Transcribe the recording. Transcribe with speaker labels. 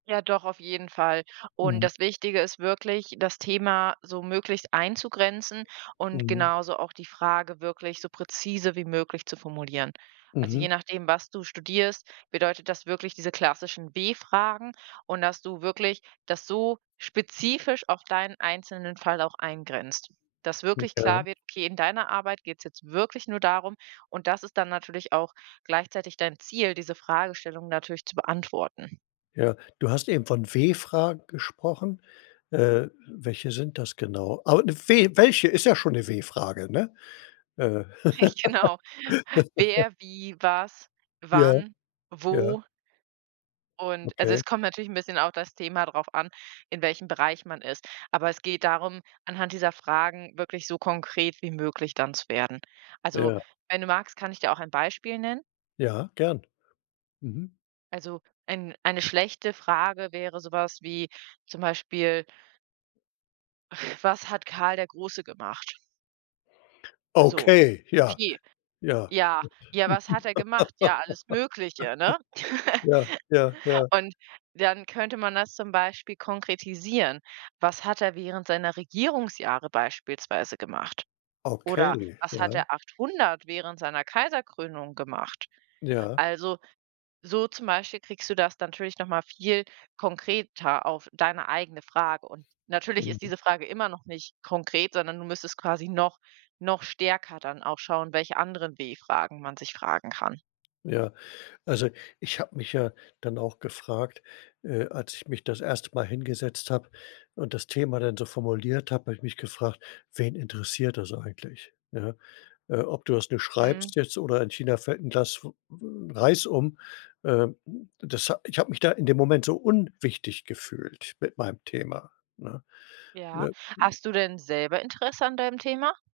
Speaker 1: Ja, doch, auf jeden Fall. Und
Speaker 2: Mhm.
Speaker 1: das Wichtige ist wirklich, das Thema so möglichst einzugrenzen und
Speaker 2: Mhm.
Speaker 1: genauso auch die Frage wirklich so präzise wie möglich zu formulieren. Also,
Speaker 2: Mhm.
Speaker 1: je nachdem, was du studierst, bedeutet das wirklich diese klassischen W-Fragen und dass du wirklich das so spezifisch auf deinen einzelnen Fall auch eingrenzt. Dass
Speaker 2: Mhm.
Speaker 1: wirklich
Speaker 2: Ja.
Speaker 1: klar wird, okay, in deiner Arbeit geht es jetzt wirklich nur darum, und das ist dann natürlich auch gleichzeitig dein Ziel, diese Fragestellungen natürlich zu beantworten.
Speaker 2: Ja, du hast eben von W-Fragen gesprochen. Äh, welche sind das genau? Aber, we welche- ist ja schon 'ne W-Frage, ne? Äh.
Speaker 1: Rich genau. Wer, wie, was,
Speaker 2: Ja,
Speaker 1: wann,
Speaker 2: ja.
Speaker 1: wo und also,
Speaker 2: Okay.
Speaker 1: es kommt natürlich 'n bisschen auf das Thema drauf an, in welchem Bereich man ist. Aber es geht darum, anhand dieser Fragen wirklich so konkret wie möglich dann zu werden. Also,
Speaker 2: Ja.
Speaker 1: wenn du magst, kann ich dir auch ein Beispiel nennen.
Speaker 2: Ja, gern. Mhm.
Speaker 1: Also, ein eine schlechte Frage wäre so was wie zum Beispiel „Was hat Karl der Große gemacht?“ So,
Speaker 2: Okay, ja,
Speaker 1: „Okay,
Speaker 2: ja.
Speaker 1: ja, ja, was hat er gemacht? Ja, alles Mögliche, ne?“
Speaker 2: Ja. Ja. Ja.
Speaker 1: Und, dann könnte man das zum Beispiel konkretisieren: „Was hat er während seiner Regierungsjahre beispielsweise gemacht? Oder,
Speaker 2: Okay,
Speaker 1: was hat
Speaker 2: ja.
Speaker 1: er 800, während seiner Kaiserkrönung gemacht?“
Speaker 2: Ja.
Speaker 1: Also, so zum Beispiel kriegst du das natürlich noch mal viel konkreter auf deine eigene Frage. Und natürlich ist
Speaker 2: Mhm.
Speaker 1: diese Frage immer noch nicht konkret, sondern du müsstest quasi noch noch stärker dann auch schauen, welche anderen W-Fragen man sich fragen kann.
Speaker 2: Ja. Also, ich habe mich ja dann auch gefragt, äh, als ich mich das 1. Mal hingesetzt habe, und das Thema dann so formuliert habe habe ich mich gefragt: „Wen interessiert das eigentlich, ja? Äh, ob du das nur
Speaker 1: Mhm.
Speaker 2: schreibst jetzt oder in China fällt 'n Glas W Reis um.“ Ähm, das hat ich habe mich da in dem Moment so unwichtig gefühlt mit meinem Thema, ne?
Speaker 1: Ja,
Speaker 2: [unintelligible]
Speaker 1: hast du denn selber Interesse an deinem Thema?